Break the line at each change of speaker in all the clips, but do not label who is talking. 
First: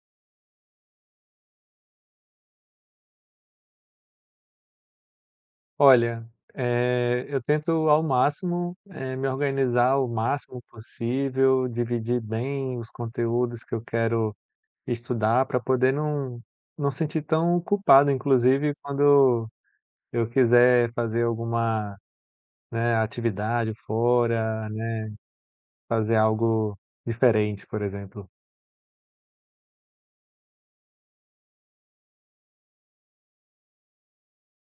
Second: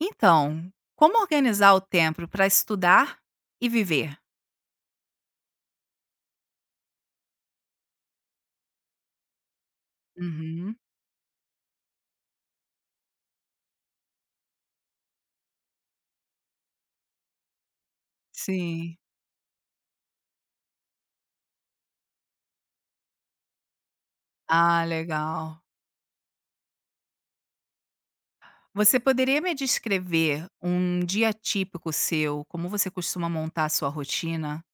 Então, como organizar o tempo para estudar e viver?
Olha, eu tento ao máximo, me organizar o máximo
Uhum,
possível, dividir bem os conteúdos que eu quero estudar para poder não sentir tão culpado, inclusive
sim.
quando eu quiser fazer alguma, né, atividade fora,
Ah,
né,
legal.
fazer algo diferente, por exemplo.
Você poderia me descrever um dia típico seu? Como você costuma montar a sua rotina?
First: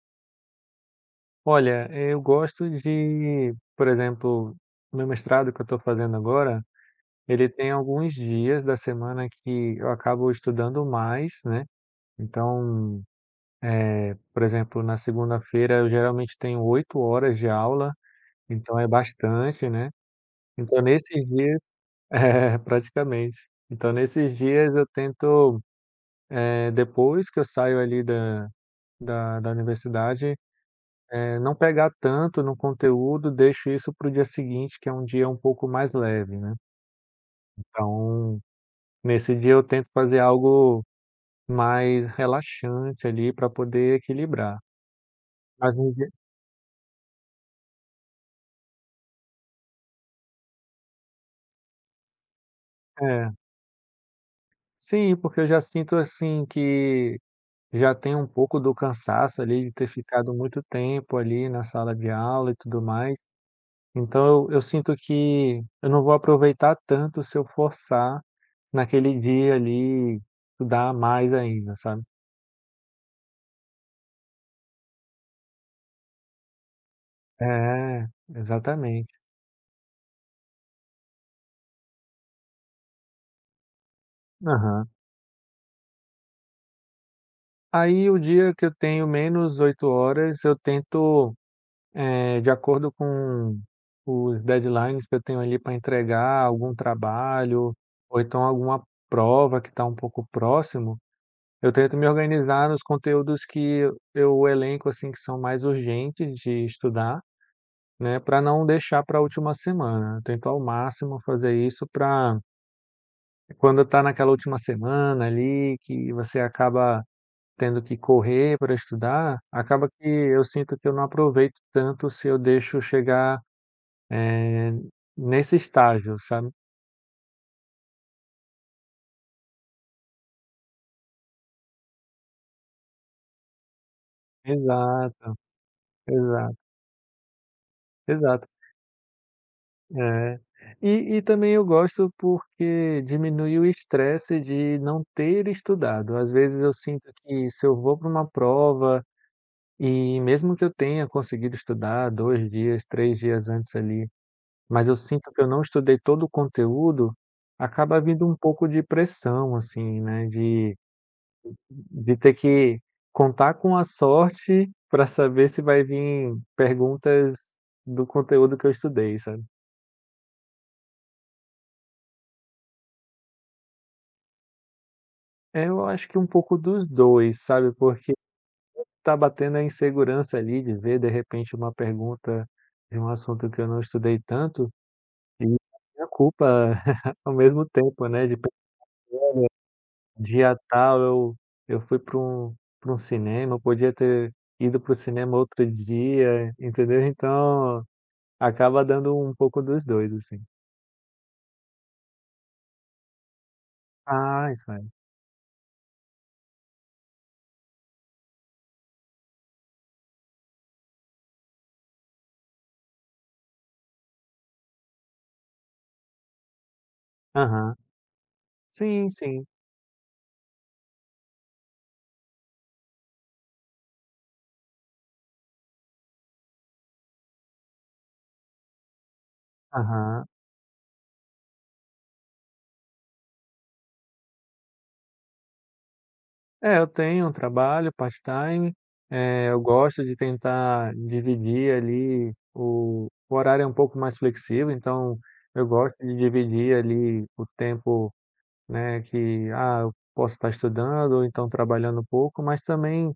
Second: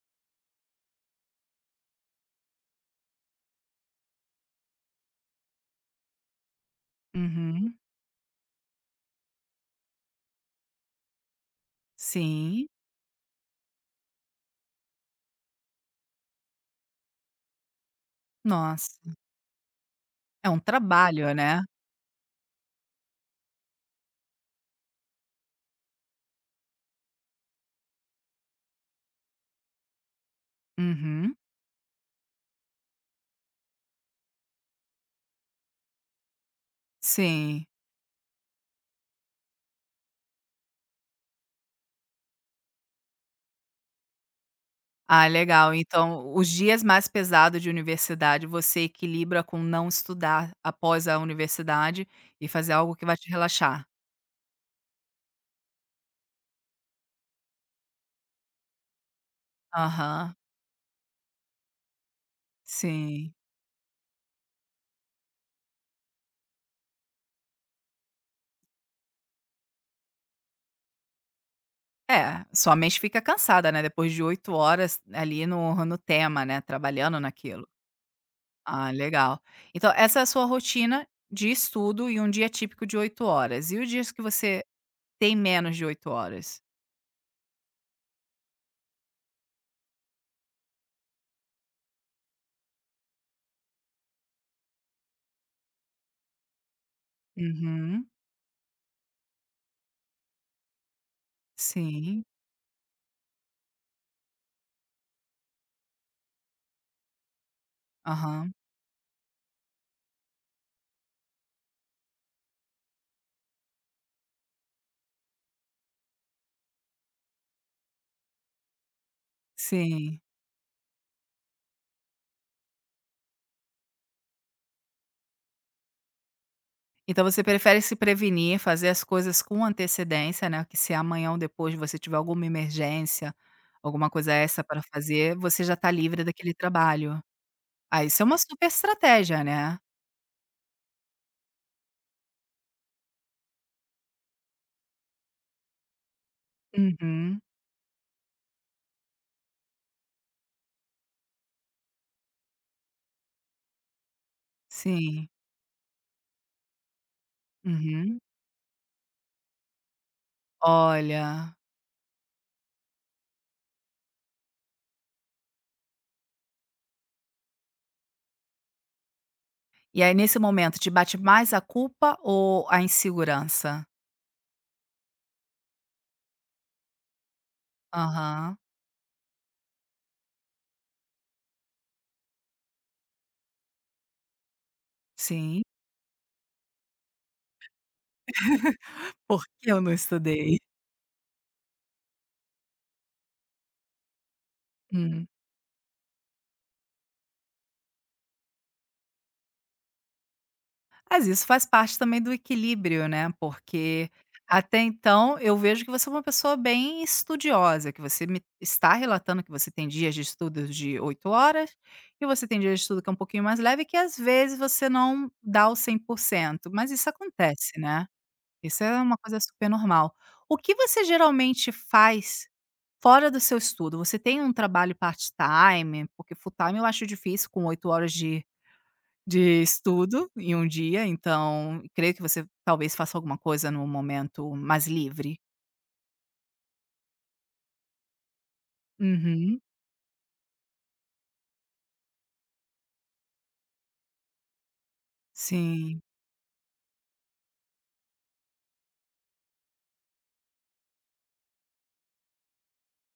Olha, eu gosto de, por exemplo, meu mestrado que eu estou fazendo agora. Ele tem
Uhum,
alguns dias da semana que eu acabo estudando mais, né.
sim.
Então, por exemplo, na segunda-feira eu geralmente tenho 8 horas de aula, então é
Nossa,
bastante, né.
é um
Então nesses
trabalho,
dias
né?
é, praticamente. Então nesses dias eu tento, depois que eu saio ali da universidade,
Uhum,
não pegar tanto no conteúdo, deixo isso para o dia seguinte, que é um dia um pouco mais leve, né.
sim.
Então, nesse dia eu tento fazer algo mais relaxante ali para poder equilibrar.
Ah, legal.
Mas no dia
Então, os dias mais pesados de universidade você equilibra com não estudar após a universidade e fazer algo que vai te
é.
relaxar.
Sim, porque eu já sinto, assim, que já tem um pouco do cansaço ali de ter ficado
Aham.
muito tempo ali na sala de aula e tudo mais.
Sim.
Então eu sinto que eu não vou aproveitar tanto se eu forçar naquele dia ali estudar mais ainda, sabe.
É, sua mente fica cansada, né, depois de 8 horas ali no tema, né, trabalhando naquilo.
É,
Ah,
exatamente.
legal. Então essa é a sua rotina de estudo e um dia típico de 8 horas. E os dias que você
Aham.
tem menos de 8 horas?
Aí o dia que eu tenho menos 8 horas eu tento, de acordo com os deadlines que eu tenho ali para entregar algum trabalho,
Uhum.
ou então alguma prova que está um pouco próximo, eu tento me
Sim.
organizar nos conteúdos que eu elenco, assim, que são mais urgentes de estudar, né, para
Aham.
não deixar para a última semana. Eu tento ao máximo fazer isso para quando está naquela última semana ali, que você acaba tendo que correr para estudar, acaba que
Sim.
eu sinto que eu não aproveito tanto se eu deixo chegar eh, nesse estágio, sabe?
Então você prefere se prevenir, fazer as coisas com antecedência, né, que se amanhã ou depois você tiver alguma emergência, alguma coisa essa para
Exato,
fazer, você já está livre daquele
exato,
trabalho. Ah, isso é uma
exato.
super estratégia, né.
É. E também eu gosto porque diminui o estresse de não ter estudado. Às vezes eu sinto
Uhum.
que se eu vou para uma prova e mesmo que eu tenha conseguido estudar 2 dias, 3 dias antes ali, mas eu
Sim.
sinto que eu não estudei todo o conteúdo, acaba
Uhum.
vindo um pouco de pressão, assim, né, de
Olha.
De ter que contar com a sorte para saber se vai vir perguntas do conteúdo que eu estudei, sabe.
E aí nesse momento te bate mais a culpa ou a insegurança?
É, eu acho que um pouco dos 2, sabe, porque
Aham.
tá batendo a insegurança ali de ver, de repente, uma pergunta de um assunto que eu não estudei tanto e
Sim.
a minha culpa ao mesmo tempo, né, de pe
"Por que eu não
dia
estudei?"
tal eu fui para um cinema, eu podia ter ido para o
Hum.
cinema outro dia, entendeu. Então acaba dando um pouco dos 2 assim.
Mas isso faz parte também do equilíbrio, né, porque
Faz,
até
faz.
então eu vejo que você é uma pessoa bem estudiosa, que você me está relatando que você tem dias de estudos de 8 horas, e você tem dias de estudo que é um pouquinho mais leve, que às vezes você não dá o 100%. Mas isso
Aham.
acontece, né, isso é
Sim,
uma coisa
sim.
super normal. O que você geralmente faz fora do seu estudo? Você tem um trabalho part-time? Porque full-time eu acho difícil com 8 horas de
Aham.
estudo em um dia, então creio que você talvez faça alguma coisa num momento mais livre.
É, eu tenho um trabalho part-time,
Uhum,
eu gosto de tentar dividir ali o horário é um pouco mais flexível, então eu gosto
sim.
de dividir ali o tempo, né, que, ah, eu posso estar estudando ou então trabalhando um pouco, mas também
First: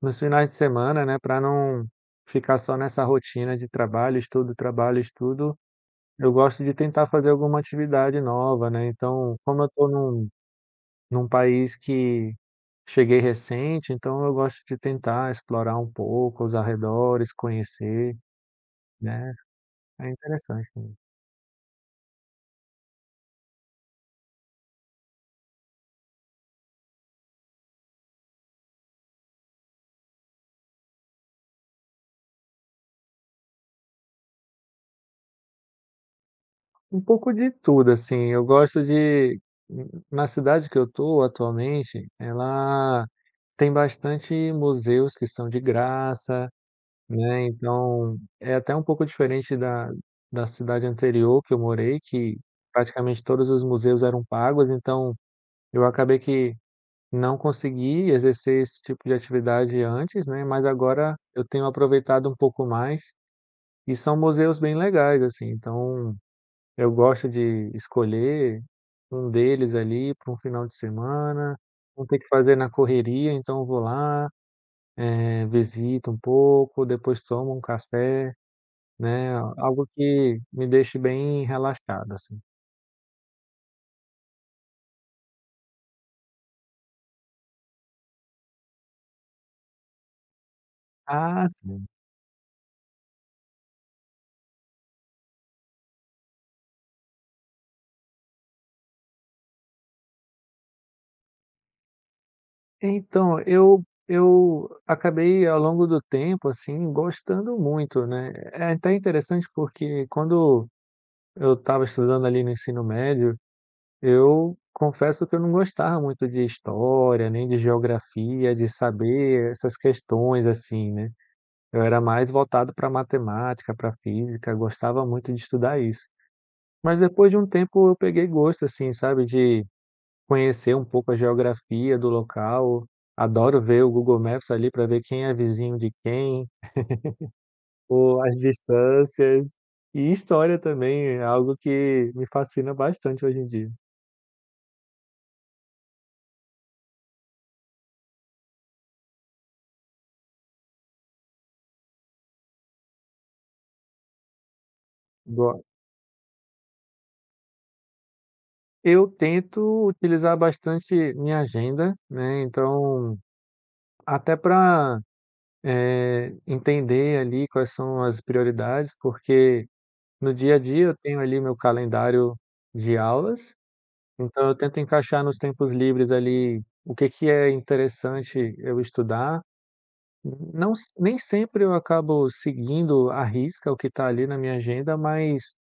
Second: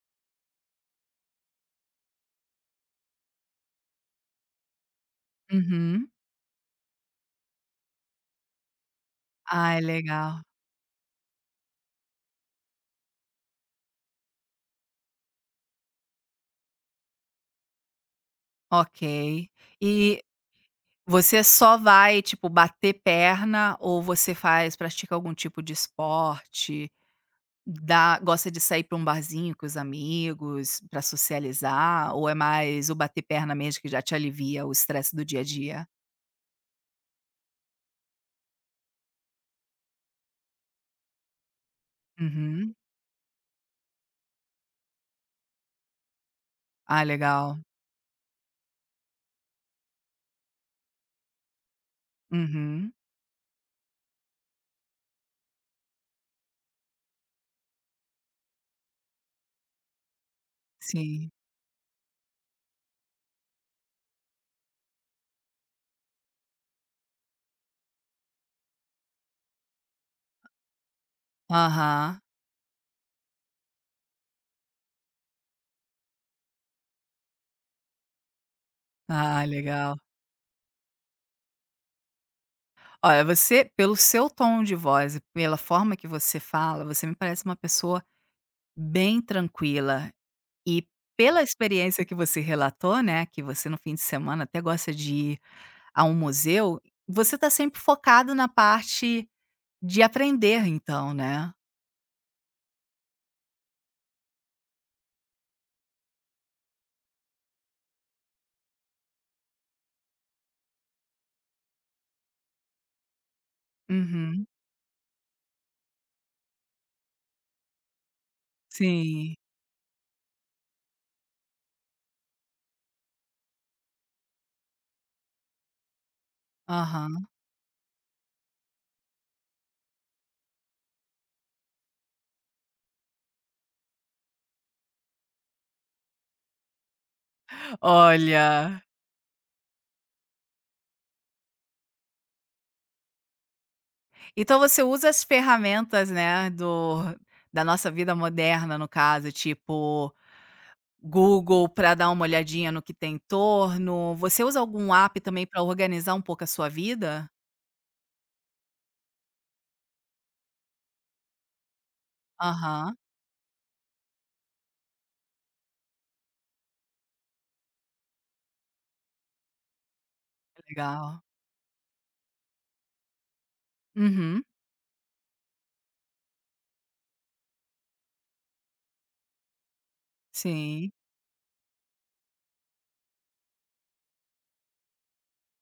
nos finais de semana, né, para não ficar só nessa rotina de trabalho, estudo, trabalho, estudo.
Uhum.
Eu gosto de tentar fazer alguma atividade nova, né, então, como eu
Ai,
tô num
legal.
num país que cheguei recente, então eu gosto de tentar explorar um pouco os arredores, conhecer, né,
Ok.
é
E
interessante sim.
você só vai, tipo, bater perna ou você faz pratica algum tipo de esporte? Dá gosta de sair para um barzinho com os amigos, para socializar, ou é mais o bater perna mesmo que já te alivia o estresse do dia a dia?
Um pouco de tudo, assim, eu gosto de na cidade que eu tô atualmente,
Uhum.
ela tem bastante museus que são de graça.
Ah,
Né,
legal.
então, é até um pouco diferente da cidade anterior que eu morei, que
Uhum.
praticamente todos os museus eram pagos, então eu acabei que não consegui exercer esse tipo de atividade antes, né, mas agora
Sim.
eu tenho aproveitado um pouco mais, e são museus bem legais, assim, então eu gosto de escolher um deles ali para um final de semana, não ter
Aham.
que fazer na correria, então eu vou lá, visito um pouco, depois tomo um café. Né,
Ah,
algo
legal.
que me deixe bem relaxado, assim.
Olha, você, pelo seu tom de voz e pela forma que você fala, você me parece uma pessoa bem tranquila. E pela
Ah, sim.
experiência que você relatou, né, que você no fim de semana até gosta de ir a um museu, você está sempre focado na parte de aprender então, né?
Então, eu acabei ao longo do tempo, assim, gostando muito, né. É até interessante porque quando eu estava estudando ali no ensino médio,
Uhum.
eu confesso que eu não gostava muito de história, nem de geografia, de
Sim.
saber essas questões, assim, né. Eu era mais voltado para matemática, para física, gostava muito de estudar isso. Mas
Aham.
depois de um tempo eu peguei gosto, assim, sabe, de conhecer um pouco a geografia do local, adoro ver o Google Maps ali para ver quem é vizinho de quem, ou as
Olha,
distâncias. E história também é algo que me fascina bastante hoje em dia.
então você usa as ferramentas, né, do da nossa vida moderna, no caso, tipo Google para dar uma olhadinha no que tem em torno. Você usa algum app também para
Go
organizar um pouco a sua vida?
eu tento utilizar bastante minha agenda, né,
Aham,
então até para entender ali quais são as prioridades, porque no dia a dia eu tenho
legal.
ali meu calendário de aulas.
Uhum,
Então eu tento encaixar nos tempos livres ali o que que é interessante eu estudar. Não
sim,
s nem sempre eu acabo seguindo à risca o que está ali na minha agenda, mas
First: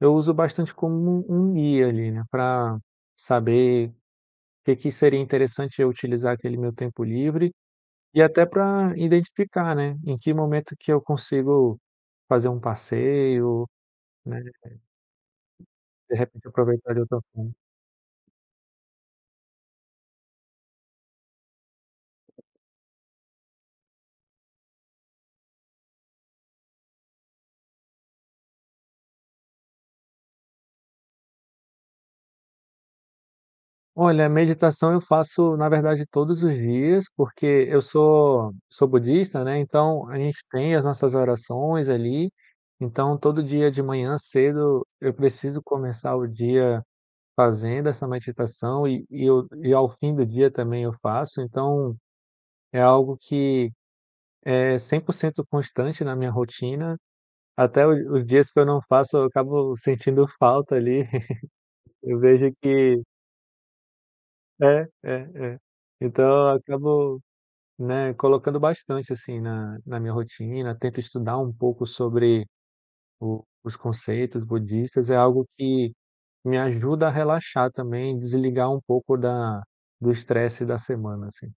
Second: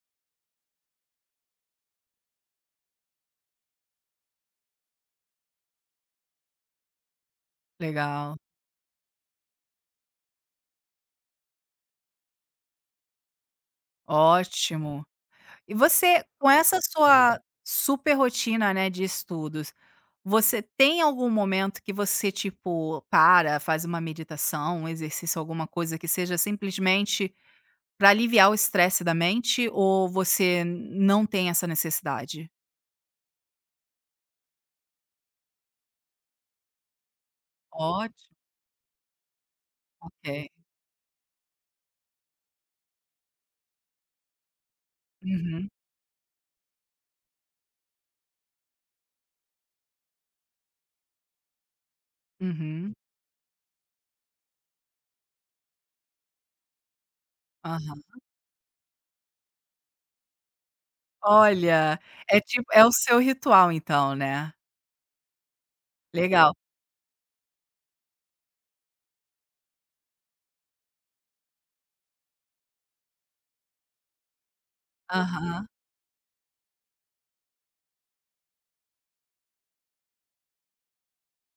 eu uso bastante como um guia ali, né, para saber o que que seria interessante eu utilizar aquele meu tempo livre e
legal.
até para identificar, né, em que momento que eu consigo fazer um passeio, né,
Ótimo. E
de
você,
repente
com essa
aproveitar de outra.
sua super rotina, né, de estudos, você tem algum momento que você, tipo, para, faz uma meditação, um exercício, alguma coisa que seja simplesmente para aliviar o estresse da mente ou você não tem essa necessidade?
Olha, meditação eu faço, na verdade, todos os dias, porque eu
Ótimo,
sou budista, né, então a gente
ok.
tem as nossas orações ali, então todo dia de manhã cedo eu preciso
Uhum,
começar o dia fazendo essa meditação e ao fim do dia também eu faço, então é
uhum,
algo que é 100% constante na minha rotina, até
aham.
o os dias que eu não faço eu acabo sentindo falta ali,
Olha,
eu
é
vejo
tipo é o
que.
seu ritual então, né.
É, é, é. Então eu
Legal.
acabo, né, colocando bastante, assim, na minha rotina, tento estudar um pouco sobre o os conceitos budistas, é algo
Aham.
que me ajuda a relaxar também, desligar um pouco da do estresse da semana, assim.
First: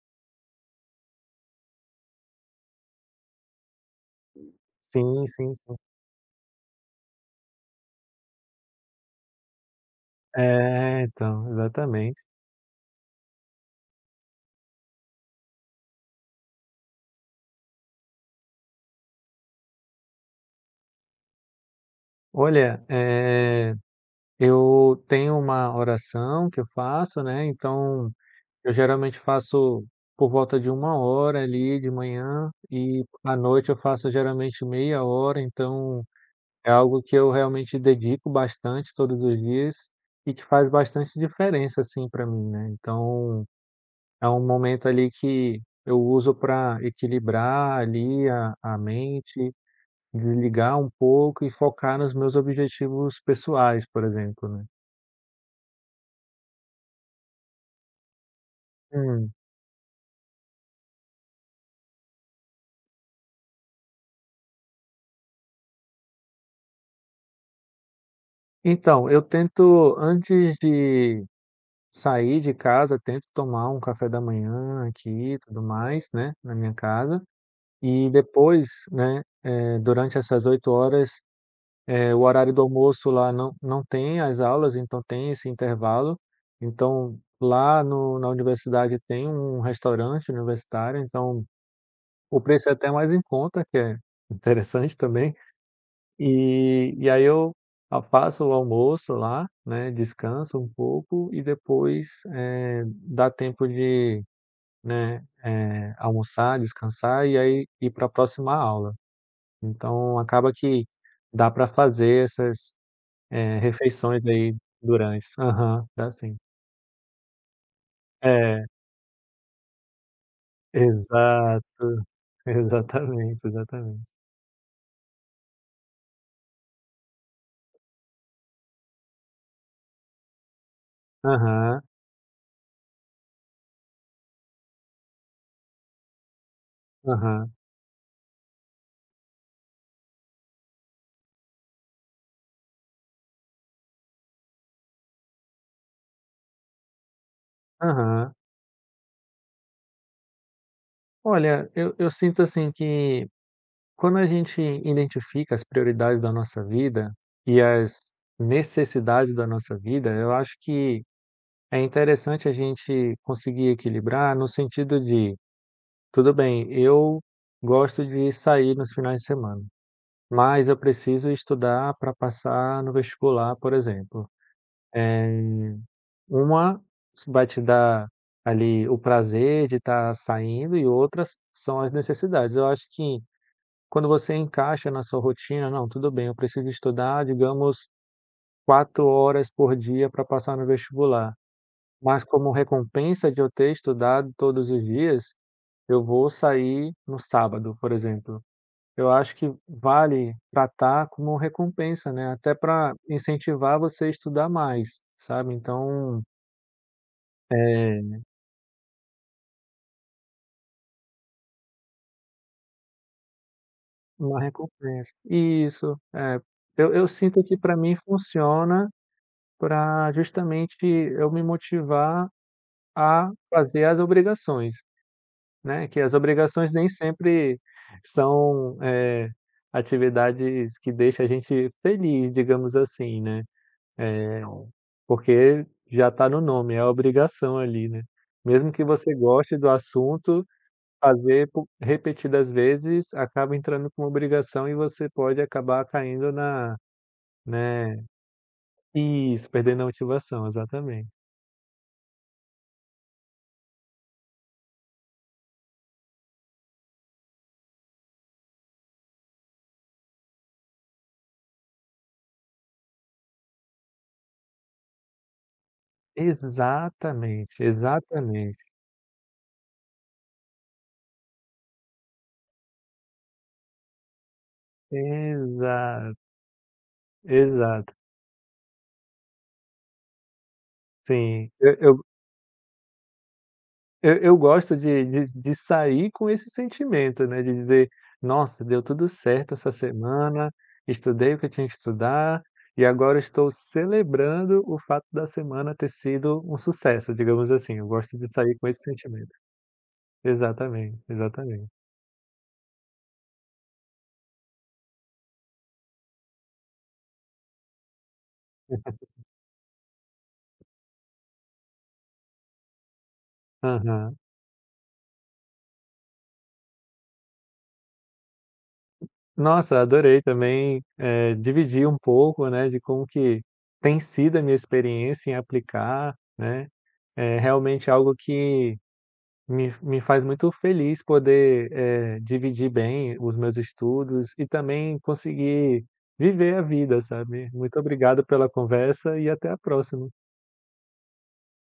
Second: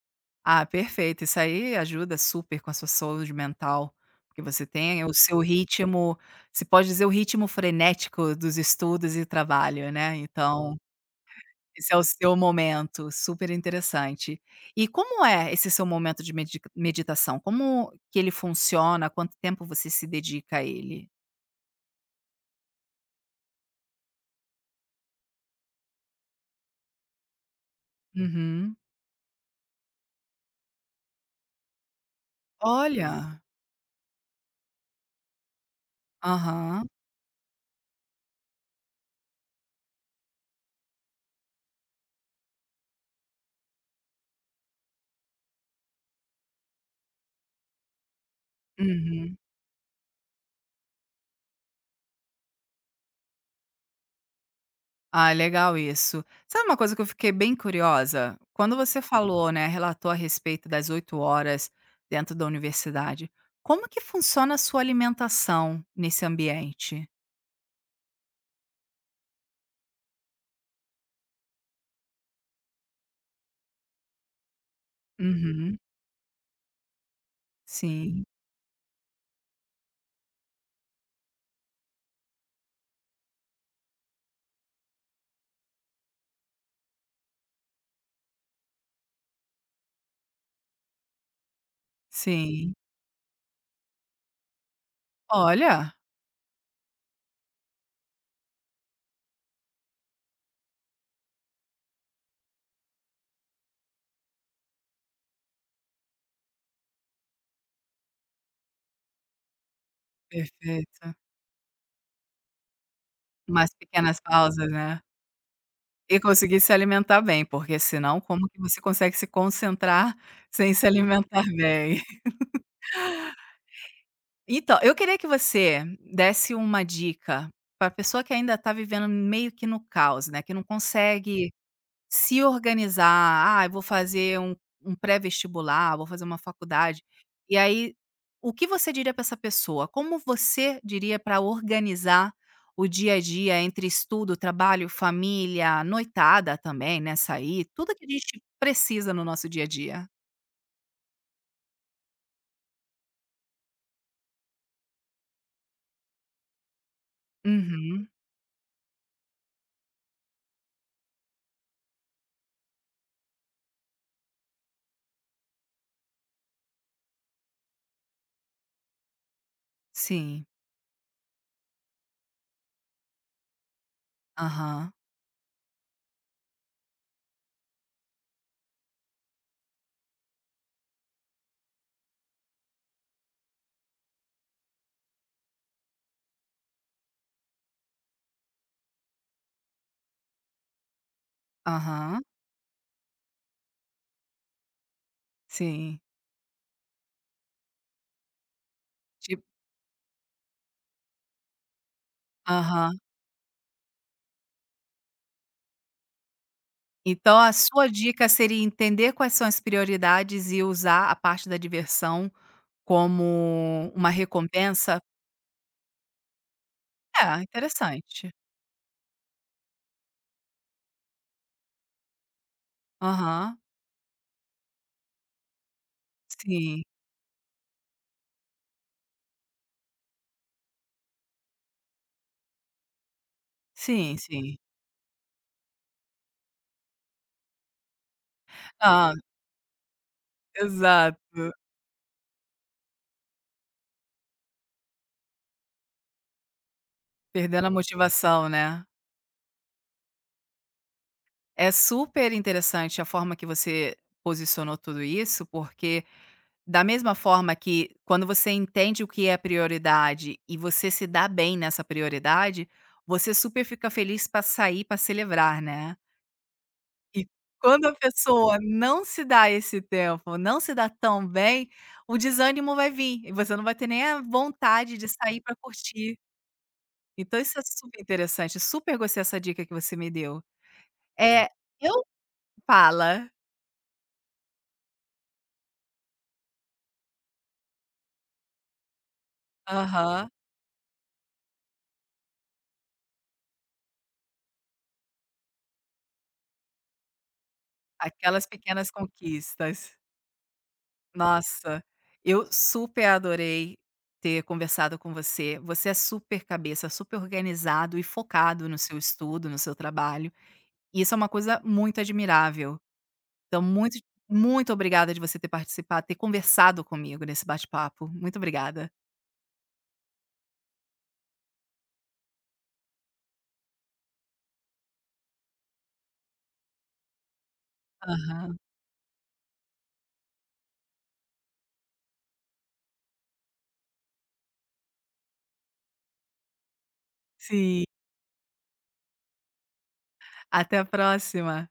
Ah, perfeito, isso aí ajuda super com a sua saúde mental, porque você tem o
Sim,
seu
sim, sim.
ritmo se pode dizer o ritmo frenético dos estudos e trabalho, né, então,
É, então,
esse é o
exatamente.
seu momento, super interessante. E como é esse seu momento de meditação? Como que ele funciona? Quanto tempo você se dedica a ele?
Olha, eu tenho uma oração que eu faço, né, então eu
Uhum.
geralmente faço por volta de uma hora ali de manhã e à
Olha.
noite eu faço geralmente meia hora, então é
Aham.
algo que eu realmente dedico bastante todos os dias e que faz bastante diferença, assim, para mim, né. Então, é um momento ali que eu uso para equilibrar ali a
Uhum.
mente, desligar um pouco e focar nos meus objetivos pessoais, por exemplo, né.
Ah, legal isso. Sabe uma coisa que eu fiquei bem curiosa? Quando você
Hum.
falou, né, relatou a respeito das 8 horas dentro da universidade, como que funciona a sua alimentação nesse ambiente?
Então, eu tento antes de sair de casa, tento tomar um café da manhã aqui e tudo
Uhum.
mais, né, na minha casa. E
Sim,
depois, né, durante essas 8 horas. O horário do almoço lá não tem as aulas, então tem esse intervalo. Então, lá no na universidade tem um restaurante universitário, então o preço é
sim.
até mais em conta, que é interessante também.
Olha,
E aí eu a faço o almoço lá, né, descanso um pouco e depois, dá tempo de, né, almoçar, descansar e aí ir para a próxima aula. Então acaba que
perfeito.
dá para fazer essas,
Umas pequenas
refeições aí
pausas, né.
durante. Aham, dá
E
sim.
conseguir se alimentar bem, porque senão como que
É,
você consegue se concentrar sem se alimentar
exato,
bem?
exatamente, exatamente.
Então, eu queria que você desse uma dica para a pessoa que ainda está vivendo meio que no caos, né, que não consegue
Aham,
se organizar. "Ah, eu vou fazer um pré-vestibular, vou fazer uma faculdade".
aham,
E aí, o que você diria para essa pessoa? Como você diria para organizar o dia a dia entre estudo, trabalho, família, noitada também, né, sair, tudo que a
aham.
gente precisa no nosso dia a dia?
Olha, eu sinto, assim, que quando a gente identifica as prioridades da nossa vida e as
Uhum.
necessidades da nossa vida, eu acho que é interessante a gente conseguir equilibrar no sentido de: "Tudo bem, eu gosto de sair nos finais de semana.
Sim.
Mas eu preciso estudar para passar no vestibular, por exemplo.
Aham.
Eh, uma vai te dar ali o prazer de estar saindo e outras são as necessidades. Eu acho que quando você encaixa na sua rotina, não, tudo bem, eu preciso estudar, digamos, 4 horas por dia para passar no vestibular,
Aham.
mas como recompensa de eu ter estudado todos os dias,
Sim.
eu vou sair no sábado, por exemplo. Eu acho que vale tratar como recompensa, né, até para
Aham.
incentivar você a estudar mais, sabe, então,
Então a sua
eh,
dica seria entender quais são as prioridades e usar a parte da diversão como uma
uma
recompensa?
recompensa. Isso, é. Eu
É,
sinto que para mim
interessante.
funciona para justamente eu me motivar a
Aham.
fazer as obrigações, né, que as obrigações
Sim,
nem sempre são, atividades que deixam a gente feliz, digamos assim, né.
sim,
É,
sim.
porque já está no nome, é a obrigação ali, né. Mesmo que
Ah,
você goste do assunto,
exato.
fazer po repetidas vezes acaba entrando como obrigação e você pode acabar caindo na,
Perdendo a
né,
motivação, né.
isso, perdendo a motivação, exatamente.
É super interessante a forma que você posicionou tudo isso, porque da mesma forma que quando você entende o que é prioridade e você se dá bem nessa prioridade, você super fica feliz para sair, para celebrar, né. E
Exatamente,
quando a pessoa
exatamente.
não se dá esse tempo, não se dá tão bem, o desânimo vai vir e você não vai ter nem a vontade de sair para curtir.
Exato,
Então isso é
exato.
super interessante, super gostei dessa dica que você me deu. É,
Sim, eu
eu
eu
fala.
Eu eu gosto de sair com esse sentimento, né, de dizer: "Nossa, deu tudo certo essa
Aham.
semana, estudei o que eu tinha que estudar, e agora estou celebrando o fato da semana ter sido um sucesso", digamos assim. Eu gosto de
Aquelas
sair com esse
pequenas
sentimento.
conquistas.
Exatamente, exatamente.
Nossa, eu super adorei ter conversado com você. Você é super cabeça, super organizado e focado no seu estudo, no seu trabalho. E isso é uma coisa muito admirável. Então, muito,
Aham.
muito obrigada de você ter participado, ter conversado comigo nesse bate-papo. Muito obrigada.
Nossa, adorei também, dividir um pouco, né, de como que tem sido a minha experiência em aplicar, né. É realmente algo
Aham.
que me faz muito feliz poder, dividir bem os meus estudos e também conseguir viver a vida, sabe. Muito
Sim.
obrigado pela conversa e até a próxima.
Até a próxima.